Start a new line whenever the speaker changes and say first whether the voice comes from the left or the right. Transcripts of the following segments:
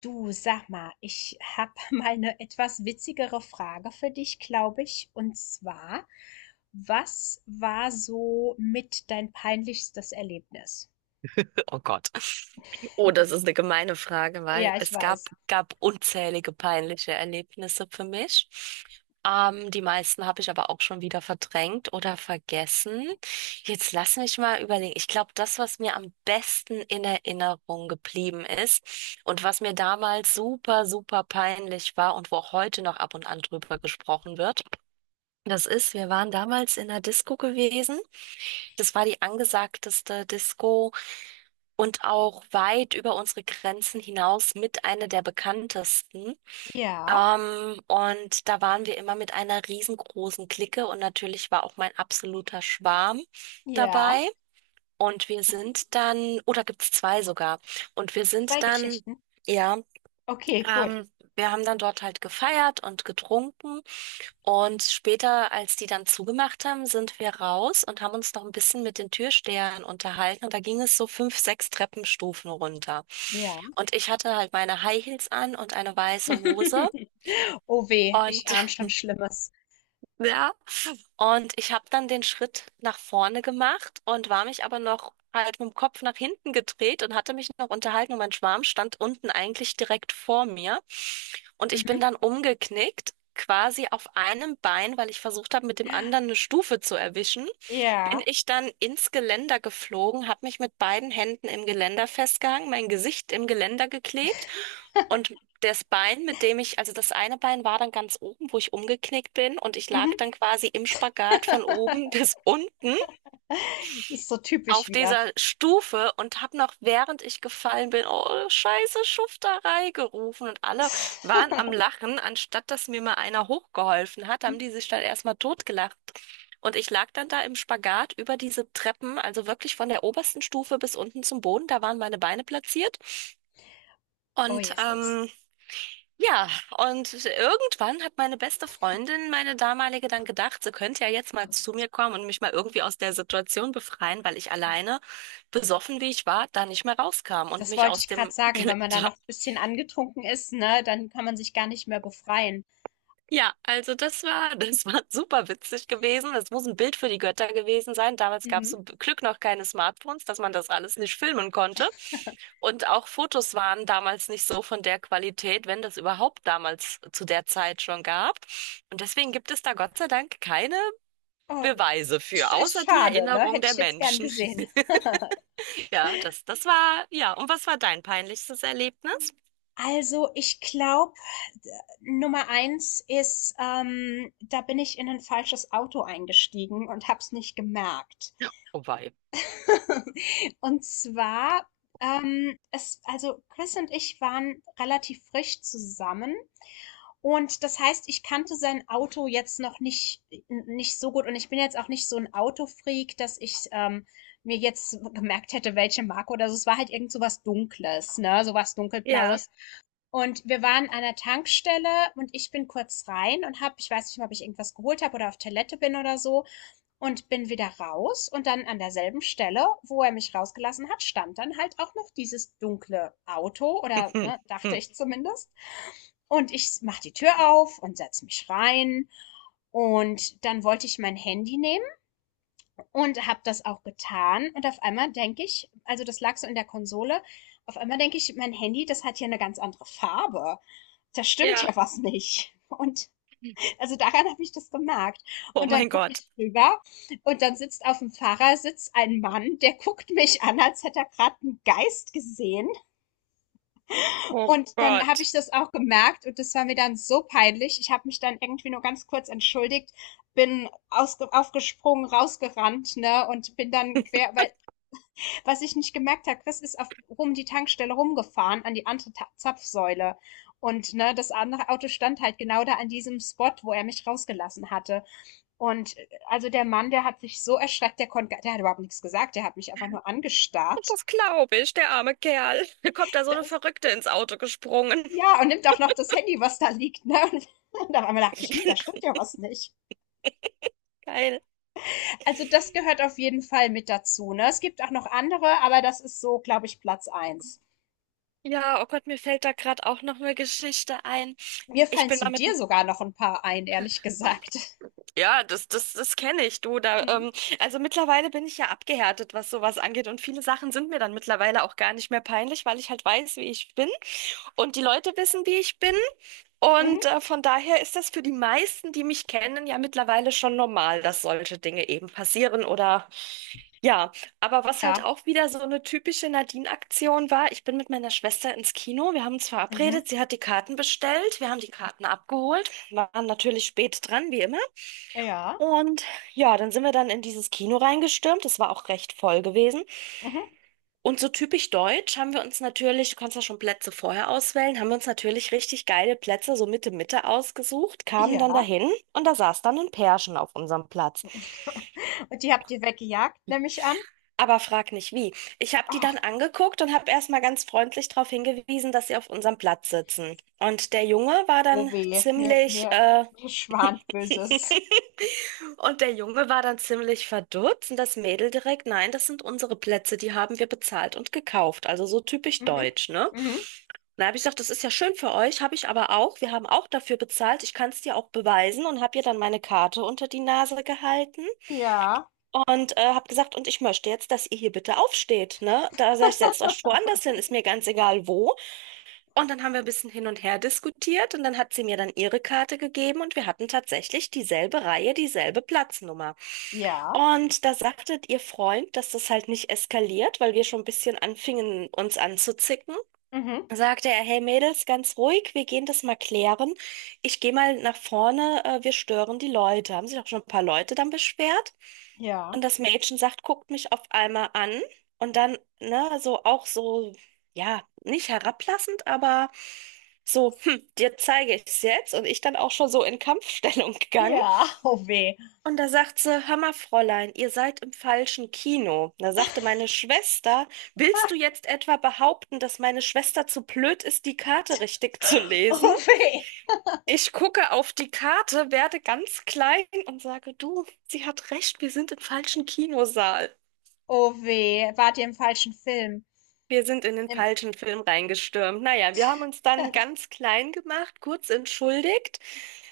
left: Du, sag mal, ich habe mal eine etwas witzigere Frage für dich, glaube ich. Und zwar, was war so mit dein peinlichstes Erlebnis?
right: Oh Gott. Oh, das ist eine gemeine Frage, weil
left: Ja, ich
right: es gab,
left: weiß.
right: gab unzählige peinliche Erlebnisse für mich. Die meisten habe ich aber auch schon wieder verdrängt oder vergessen. Jetzt lass mich mal überlegen. Ich glaube, das, was mir am besten in Erinnerung geblieben ist und was mir damals super, super peinlich war und wo auch heute noch ab und an drüber gesprochen wird, das ist, wir waren damals in einer Disco gewesen. Das war die angesagteste Disco und auch weit über unsere Grenzen hinaus mit einer der bekanntesten.
left: Ja,
right: Und da waren wir immer mit einer riesengroßen Clique und natürlich war auch mein absoluter Schwarm
left: ja,
right: dabei. Und wir sind dann, oder gibt's zwei sogar, und wir
left: zwei
right: sind dann.
left: Geschichten.
right: Ja,
left: Okay, gut.
right: ähm, wir haben dann dort halt gefeiert und getrunken und später, als die dann zugemacht haben, sind wir raus und haben uns noch ein bisschen mit den Türstehern unterhalten und da ging es so fünf, sechs Treppenstufen runter.
left: Ja.
right: Und ich hatte halt meine High Heels an und eine weiße Hose
left: Oh weh, ich
right: und
left: ahne schon Schlimmes.
right: ja, und ich habe dann den Schritt nach vorne gemacht und war mich aber noch halt mit dem Kopf nach hinten gedreht und hatte mich noch unterhalten und mein Schwarm stand unten eigentlich direkt vor mir. Und ich
left: Mhm.
right: bin dann umgeknickt, quasi auf einem Bein, weil ich versucht habe, mit dem anderen eine Stufe zu erwischen, bin
left: Ja.
right: ich dann ins Geländer geflogen, habe mich mit beiden Händen im Geländer festgehangen, mein Gesicht im Geländer geklebt und das Bein, mit dem ich, also das eine Bein war dann ganz oben, wo ich umgeknickt bin und ich lag
left: Mhm.
right: dann quasi im Spagat von oben bis unten
left: Das ist so typisch
right: auf
left: wieder.
right: dieser Stufe und habe noch, während ich gefallen bin, oh, scheiße Schufterei gerufen und alle waren am Lachen. Anstatt dass mir mal einer hochgeholfen hat, haben die sich dann erstmal totgelacht. Und ich lag dann da im Spagat über diese Treppen, also wirklich von der obersten Stufe bis unten zum Boden. Da waren meine Beine platziert.
left: Oh,
right: Und
left: Jesus.
right: ja, und irgendwann hat meine beste Freundin, meine damalige, dann gedacht, sie könnte ja jetzt mal zu mir kommen und mich mal irgendwie aus der Situation befreien, weil ich alleine, besoffen wie ich war, da nicht mehr rauskam und
left: Das
right: mich
left: wollte
right: aus
left: ich gerade
right: dem
left: sagen, wenn man da
right: Geländer.
left: noch ein bisschen angetrunken ist, ne, dann kann man sich gar nicht mehr befreien.
right: Ja, also das war super witzig gewesen. Das muss ein Bild für die Götter gewesen sein. Damals gab es
left: Mhm.
right: zum Glück noch keine Smartphones, dass man das alles nicht filmen konnte. Und auch Fotos waren damals nicht so von der Qualität, wenn das überhaupt damals zu der Zeit schon gab. Und deswegen gibt es da Gott sei Dank keine
left: Oh,
right: Beweise für,
left: ist
right: außer die
left: schade, ne?
right: Erinnerung
left: Hätte
right: der
left: ich jetzt gern
right: Menschen.
left: gesehen.
right: Ja, das, das war, ja. Und was war dein peinlichstes Erlebnis?
left: Also, ich glaube, Nummer eins ist, da bin ich in ein falsches Auto eingestiegen und habe es nicht gemerkt.
right: Oh wei.
left: Und zwar, es also, Chris und ich waren relativ frisch zusammen. Und das heißt, ich kannte sein Auto jetzt noch nicht so gut und ich bin jetzt auch nicht so ein Autofreak, dass ich, mir jetzt gemerkt hätte, welche Marke oder so. Es war halt irgend so was Dunkles, ne, so was
right: Ja,
left: Dunkelblaues. Und wir waren an einer Tankstelle und ich bin kurz rein und habe, ich weiß nicht mehr, ob ich irgendwas geholt habe oder auf Toilette bin oder so, und bin wieder raus, und dann an derselben Stelle, wo er mich rausgelassen hat, stand dann halt auch noch dieses dunkle Auto oder, ne, dachte ich zumindest. Und ich mach die Tür auf und setz mich rein. Und dann wollte ich mein Handy nehmen und habe das auch getan. Und auf einmal denke ich, also das lag so in der Konsole, auf einmal denke ich, mein Handy, das hat hier eine ganz andere Farbe. Da stimmt
right: ja.
left: ja was nicht. Und also daran habe ich das gemerkt.
right: Oh
left: Und dann
right: mein
left: gucke
right: Gott.
left: ich rüber und dann sitzt auf dem Fahrersitz ein Mann, der guckt mich an, als hätte er gerade einen Geist gesehen.
right: Oh
left: Und dann habe
right: Gott.
left: ich das auch gemerkt und das war mir dann so peinlich. Ich habe mich dann irgendwie nur ganz kurz entschuldigt, bin ausge aufgesprungen, rausgerannt, ne, und bin dann quer, weil, was ich nicht gemerkt habe, Chris ist auf rum die Tankstelle rumgefahren an die andere Ta Zapfsäule. Und ne, das andere Auto stand halt genau da an diesem Spot, wo er mich rausgelassen hatte. Und also der Mann, der hat sich so erschreckt, der konnte, der hat überhaupt nichts gesagt, der hat mich einfach nur angestarrt.
right: Das glaube ich, der arme Kerl. Mir kommt da so eine
left: Das,
right: Verrückte ins Auto gesprungen.
left: ja, und nimmt auch noch das Handy, was da liegt, ne? Und dann auf einmal dachte ich, hm, da stimmt ja was nicht.
right: Geil.
left: Also das gehört auf jeden Fall mit dazu, ne? Es gibt auch noch andere, aber das ist so, glaube ich, Platz eins.
right: Ja, oh Gott, mir fällt da gerade auch noch eine Geschichte ein.
left: Mir
right: Ich
left: fallen
right: bin
left: zu
right: damit.
left: dir sogar noch ein paar ein, ehrlich gesagt.
right: Ja, das kenne ich, du. Da,
left: Mhm.
right: also mittlerweile bin ich ja abgehärtet, was sowas angeht. Und viele Sachen sind mir dann mittlerweile auch gar nicht mehr peinlich, weil ich halt weiß, wie ich bin. Und die Leute wissen, wie ich bin. Und
left: Mhm.
right: von daher ist das für die meisten, die mich kennen, ja mittlerweile schon normal, dass solche Dinge eben passieren. Oder ja, aber was
left: Ja.
right: halt auch wieder so eine typische Nadine-Aktion war, ich bin mit meiner Schwester ins Kino, wir haben uns
left: Mhm.
right: verabredet, sie hat die Karten bestellt, wir haben die Karten abgeholt, waren natürlich spät dran, wie immer.
left: Ja.
right: Und ja, dann sind wir dann in dieses Kino reingestürmt, es war auch recht voll gewesen.
left: Mhm.
right: Und so typisch deutsch haben wir uns natürlich, du kannst ja schon Plätze vorher auswählen, haben wir uns natürlich richtig geile Plätze so Mitte Mitte ausgesucht, kamen dann
left: Ja.
right: dahin und da saß dann ein Pärchen auf unserem Platz.
left: Und die habt ihr weggejagt, nehme ich an.
right: Aber frag nicht wie. Ich habe die
left: Ach,
right: dann angeguckt und habe erstmal ganz freundlich darauf hingewiesen, dass sie auf unserem Platz sitzen. Und der Junge war
left: oh
right: dann
left: weh, mir,
right: ziemlich,
left: mir, mir schwant Böses.
right: und der Junge war dann ziemlich verdutzt und das Mädel direkt, nein, das sind unsere Plätze, die haben wir bezahlt und gekauft. Also so typisch
left: Mhm.
right: deutsch, ne? Und
left: Mhm.
right: da habe ich gesagt, das ist ja schön für euch, habe ich aber auch. Wir haben auch dafür bezahlt. Ich kann es dir auch beweisen und habe ihr dann meine Karte unter die Nase gehalten.
left: Ja.
right: Und habe gesagt, und ich möchte jetzt, dass ihr hier bitte aufsteht, ne? Da sag ich, setzt euch woanders hin, ist mir ganz egal wo. Und dann haben wir ein bisschen hin und her diskutiert und dann hat sie mir dann ihre Karte gegeben und wir hatten tatsächlich dieselbe Reihe, dieselbe Platznummer.
left: Ja.
right: Und da sagte ihr Freund, dass das halt nicht eskaliert, weil wir schon ein bisschen anfingen, uns anzuzicken,
left: Mhm.
right: sagte er, hey Mädels, ganz ruhig, wir gehen das mal klären. Ich gehe mal nach vorne, wir stören die Leute. Haben sich auch schon ein paar Leute dann beschwert.
left: Ja.
right: Und das Mädchen sagt, guckt mich auf einmal an und dann, ne, so auch so, ja, nicht herablassend, aber so, hm, dir zeige ich es jetzt. Und ich dann auch schon so in Kampfstellung gegangen.
left: Ja. Oh weh.
right: Und da sagt sie, hör mal, Fräulein, ihr seid im falschen Kino. Da sagte meine Schwester, willst du jetzt etwa behaupten, dass meine Schwester zu blöd ist, die Karte richtig zu lesen?
left: Oh weh.
right: Ich gucke auf die Karte, werde ganz klein und sage, du, sie hat recht, wir sind im falschen Kinosaal.
left: Oh weh. Wart ihr im falschen Film?
right: Wir sind in den
left: Im
right: falschen Film reingestürmt. Naja, wir haben uns dann ganz klein gemacht, kurz entschuldigt,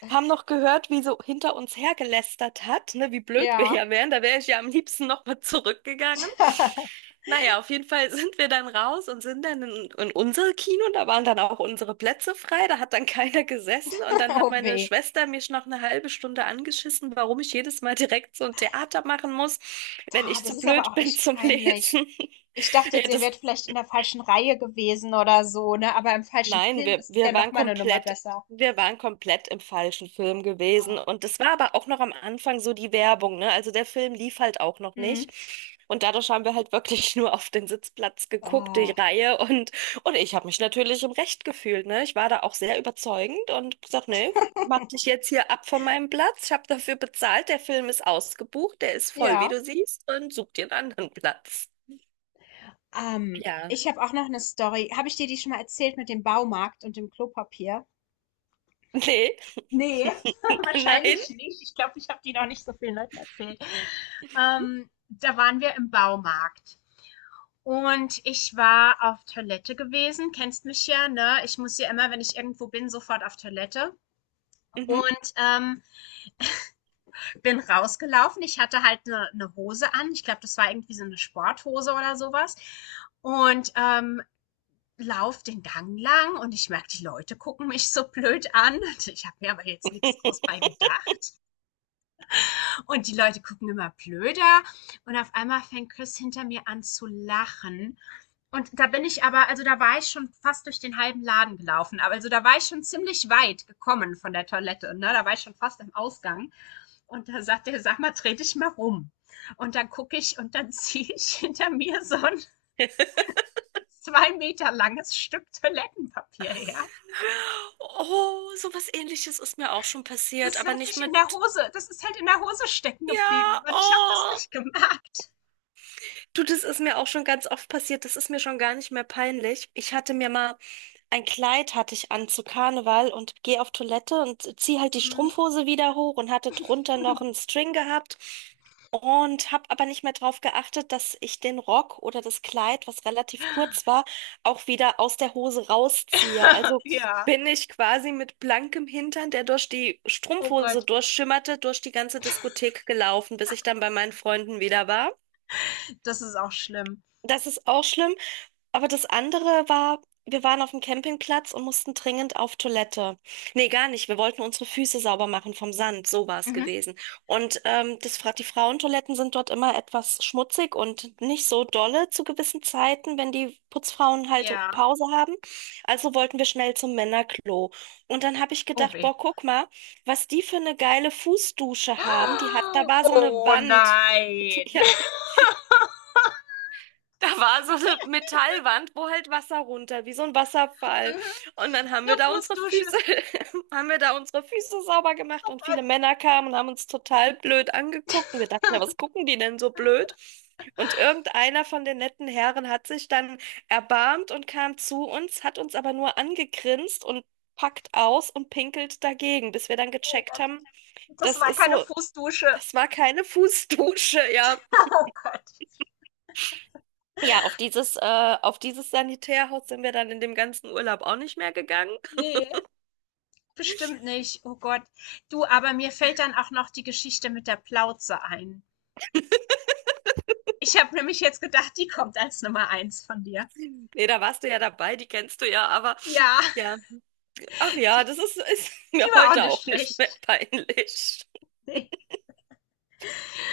right: haben noch gehört, wie so hinter uns hergelästert hat, ne, wie blöd wir
left: ja.
right: ja wären. Da wäre ich ja am liebsten nochmal zurückgegangen. Naja, auf jeden Fall sind wir dann raus und sind dann in unser Kino. Da waren dann auch unsere Plätze frei. Da hat dann keiner gesessen. Und dann hat
left: Oh
right: meine
left: weh.
right: Schwester mich noch eine halbe Stunde angeschissen, warum ich jedes Mal direkt so ein Theater machen muss, wenn
left: Ta,
right: ich zu
left: das ist aber
right: blöd
left: auch
right: bin
left: echt
right: zum
left: peinlich.
right: Lesen.
left: Ich dachte
right: Ja,
left: jetzt, ihr
right: das.
left: wärt vielleicht in der falschen Reihe gewesen oder so, ne? Aber im falschen
right: Nein,
left: Film,
right: wir,
left: das ist ja
right: wir
left: noch
right: waren
left: mal eine Nummer
right: komplett,
left: besser.
right: wir waren komplett im falschen Film gewesen.
left: Oh.
right: Und das war aber auch noch am Anfang so die Werbung, ne? Also der Film lief halt auch noch
left: Mhm.
right: nicht. Und dadurch haben wir halt wirklich nur auf den Sitzplatz geguckt, die
left: Oh.
right: Reihe. Und ich habe mich natürlich im Recht gefühlt, ne? Ich war da auch sehr überzeugend und gesagt, nee, mach dich jetzt hier ab von meinem Platz. Ich habe dafür bezahlt. Der Film ist ausgebucht, der ist voll, wie
left: Ja.
right: du siehst, und such dir einen anderen Platz. Ja,
left: Ich habe auch noch eine Story. Habe ich dir die schon mal erzählt mit dem Baumarkt und dem Klopapier?
right: nee,
left: Ne,
right: nein.
left: wahrscheinlich nicht. Ich glaube, ich habe die noch nicht so vielen Leuten erzählt. Da waren wir im Baumarkt. Und ich war auf Toilette gewesen, kennst mich ja, ne? Ich muss ja immer, wenn ich irgendwo bin, sofort auf Toilette.
right: Mhm.
left: Und bin rausgelaufen. Ich hatte halt eine ne Hose an. Ich glaube, das war irgendwie so eine Sporthose oder sowas. Und lauf den Gang lang und ich merke, die Leute gucken mich so blöd an. Und ich habe mir aber jetzt nichts groß bei gedacht. Und die Leute gucken immer blöder. Und auf einmal fängt Chris hinter mir an zu lachen. Und da bin ich aber, also da war ich schon fast durch den halben Laden gelaufen. Aber also da war ich schon ziemlich weit gekommen von der Toilette. Ne? Da war ich schon fast am Ausgang. Und da sagt er, sag mal, dreh dich mal rum. Und dann gucke ich und dann ziehe ich hinter mir so ein 2 Meter langes Stück Toilettenpapier her.
right: Oh, sowas Ähnliches ist mir auch schon passiert,
left: Das
right: aber
left: hat
right: nicht
left: sich in
right: mit.
left: der Hose, das ist halt in der Hose stecken geblieben.
right: Ja,
left: Und ich habe das
right: oh.
left: nicht gemerkt.
right: Du, das ist mir auch schon ganz oft passiert. Das ist mir schon gar nicht mehr peinlich. Ich hatte mir mal ein Kleid hatte ich an zu Karneval und gehe auf Toilette und ziehe halt die
left: Mhm.
right: Strumpfhose wieder hoch und hatte drunter noch einen String gehabt und habe aber nicht mehr drauf geachtet, dass ich den Rock oder das Kleid, was relativ kurz war, auch wieder aus der Hose rausziehe. Also
left: Ja.
right: bin ich quasi mit blankem Hintern, der durch die
left: Oh
right: Strumpfhose
left: Gott,
right: durchschimmerte, durch die ganze Diskothek gelaufen, bis ich dann bei meinen Freunden wieder war.
left: das ist auch schlimm.
right: Das ist auch schlimm. Aber das andere war, wir waren auf dem Campingplatz und mussten dringend auf Toilette. Nee, gar nicht. Wir wollten unsere Füße sauber machen vom Sand. So war es
left: Mhm.
right: gewesen. Und das, die Frauentoiletten sind dort immer etwas schmutzig und nicht so dolle zu gewissen Zeiten, wenn die Putzfrauen halt
left: Ja.
right: Pause haben. Also wollten wir schnell zum Männerklo. Und dann habe ich
left: Oh
right: gedacht,
left: weh.
right: boah, guck mal, was die für eine geile Fußdusche haben. Die hat, da war so eine
left: Oh
right: Wand.
left: nein.
right: Ja, da war so eine Metallwand, wo halt Wasser runter, wie so ein Wasserfall.
left: Mhm,
right: Und dann haben wir
left: 'ne
right: da unsere
left: Fußdusche.
right: Füße, haben wir da unsere Füße sauber gemacht
left: Oh
right: und
left: Gott,
right: viele Männer kamen und haben uns total blöd angeguckt. Und wir dachten, ja, was gucken die denn so blöd? Und irgendeiner von den netten Herren hat sich dann erbarmt und kam zu uns, hat uns aber nur angegrinst und packt aus und pinkelt dagegen, bis wir dann
left: oh
right: gecheckt
left: Gott.
right: haben,
left: Das
right: das
left: war
right: ist
left: keine
right: so,
left: Fußdusche.
right: das war keine Fußdusche, ja.
left: Oh Gott.
right: Ja, auf dieses Sanitärhaus sind wir dann in dem ganzen Urlaub auch nicht mehr gegangen.
left: Ne, bestimmt nicht. Oh Gott. Du, aber mir fällt dann auch noch die Geschichte mit der Plauze ein. Ich habe nämlich jetzt gedacht, die kommt als Nummer eins von dir.
right: Nee, da warst du ja dabei, die kennst du ja, aber
left: Ja,
right: ja, ach ja,
left: die
right: das ist, ist
left: die
right: mir
left: war auch
right: heute
left: nicht
right: auch nicht
left: schlecht.
right: mehr peinlich.
left: Ne,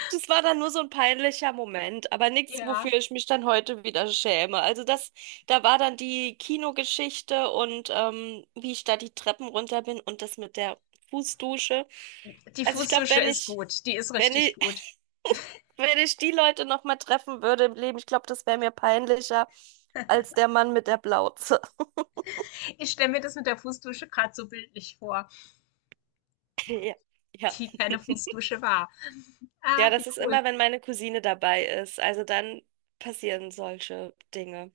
right: Das war dann nur so ein peinlicher Moment, aber nichts,
left: ja.
right: wofür ich mich dann heute wieder schäme. Also das, da war dann die Kinogeschichte und wie ich da die Treppen runter bin und das mit der Fußdusche.
left: Die
right: Also ich glaube,
left: Fußdusche
right: wenn
left: ist
right: ich,
left: gut. Die ist
right: wenn
left: richtig
right: ich
left: gut.
right: wenn ich die Leute noch mal treffen würde im Leben, ich glaube, das wäre mir peinlicher als der Mann mit der Plauze.
left: Ich stelle mir das mit der Fußdusche gerade so bildlich vor,
right: Ja, ja.
left: die keine Fußdusche war.
right: Ja,
left: Ah, wie
right: das ist
left: cool.
right: immer, wenn meine Cousine dabei ist. Also dann passieren solche Dinge.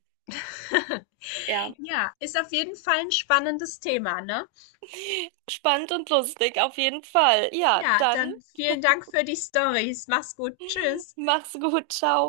right: Ja,
left: Ja, ist auf jeden Fall ein spannendes Thema, ne?
right: spannend und lustig auf jeden Fall. Ja,
left: Ja,
right: dann
left: dann vielen Dank für die Stories. Mach's gut. Tschüss.
right: mach's gut, ciao.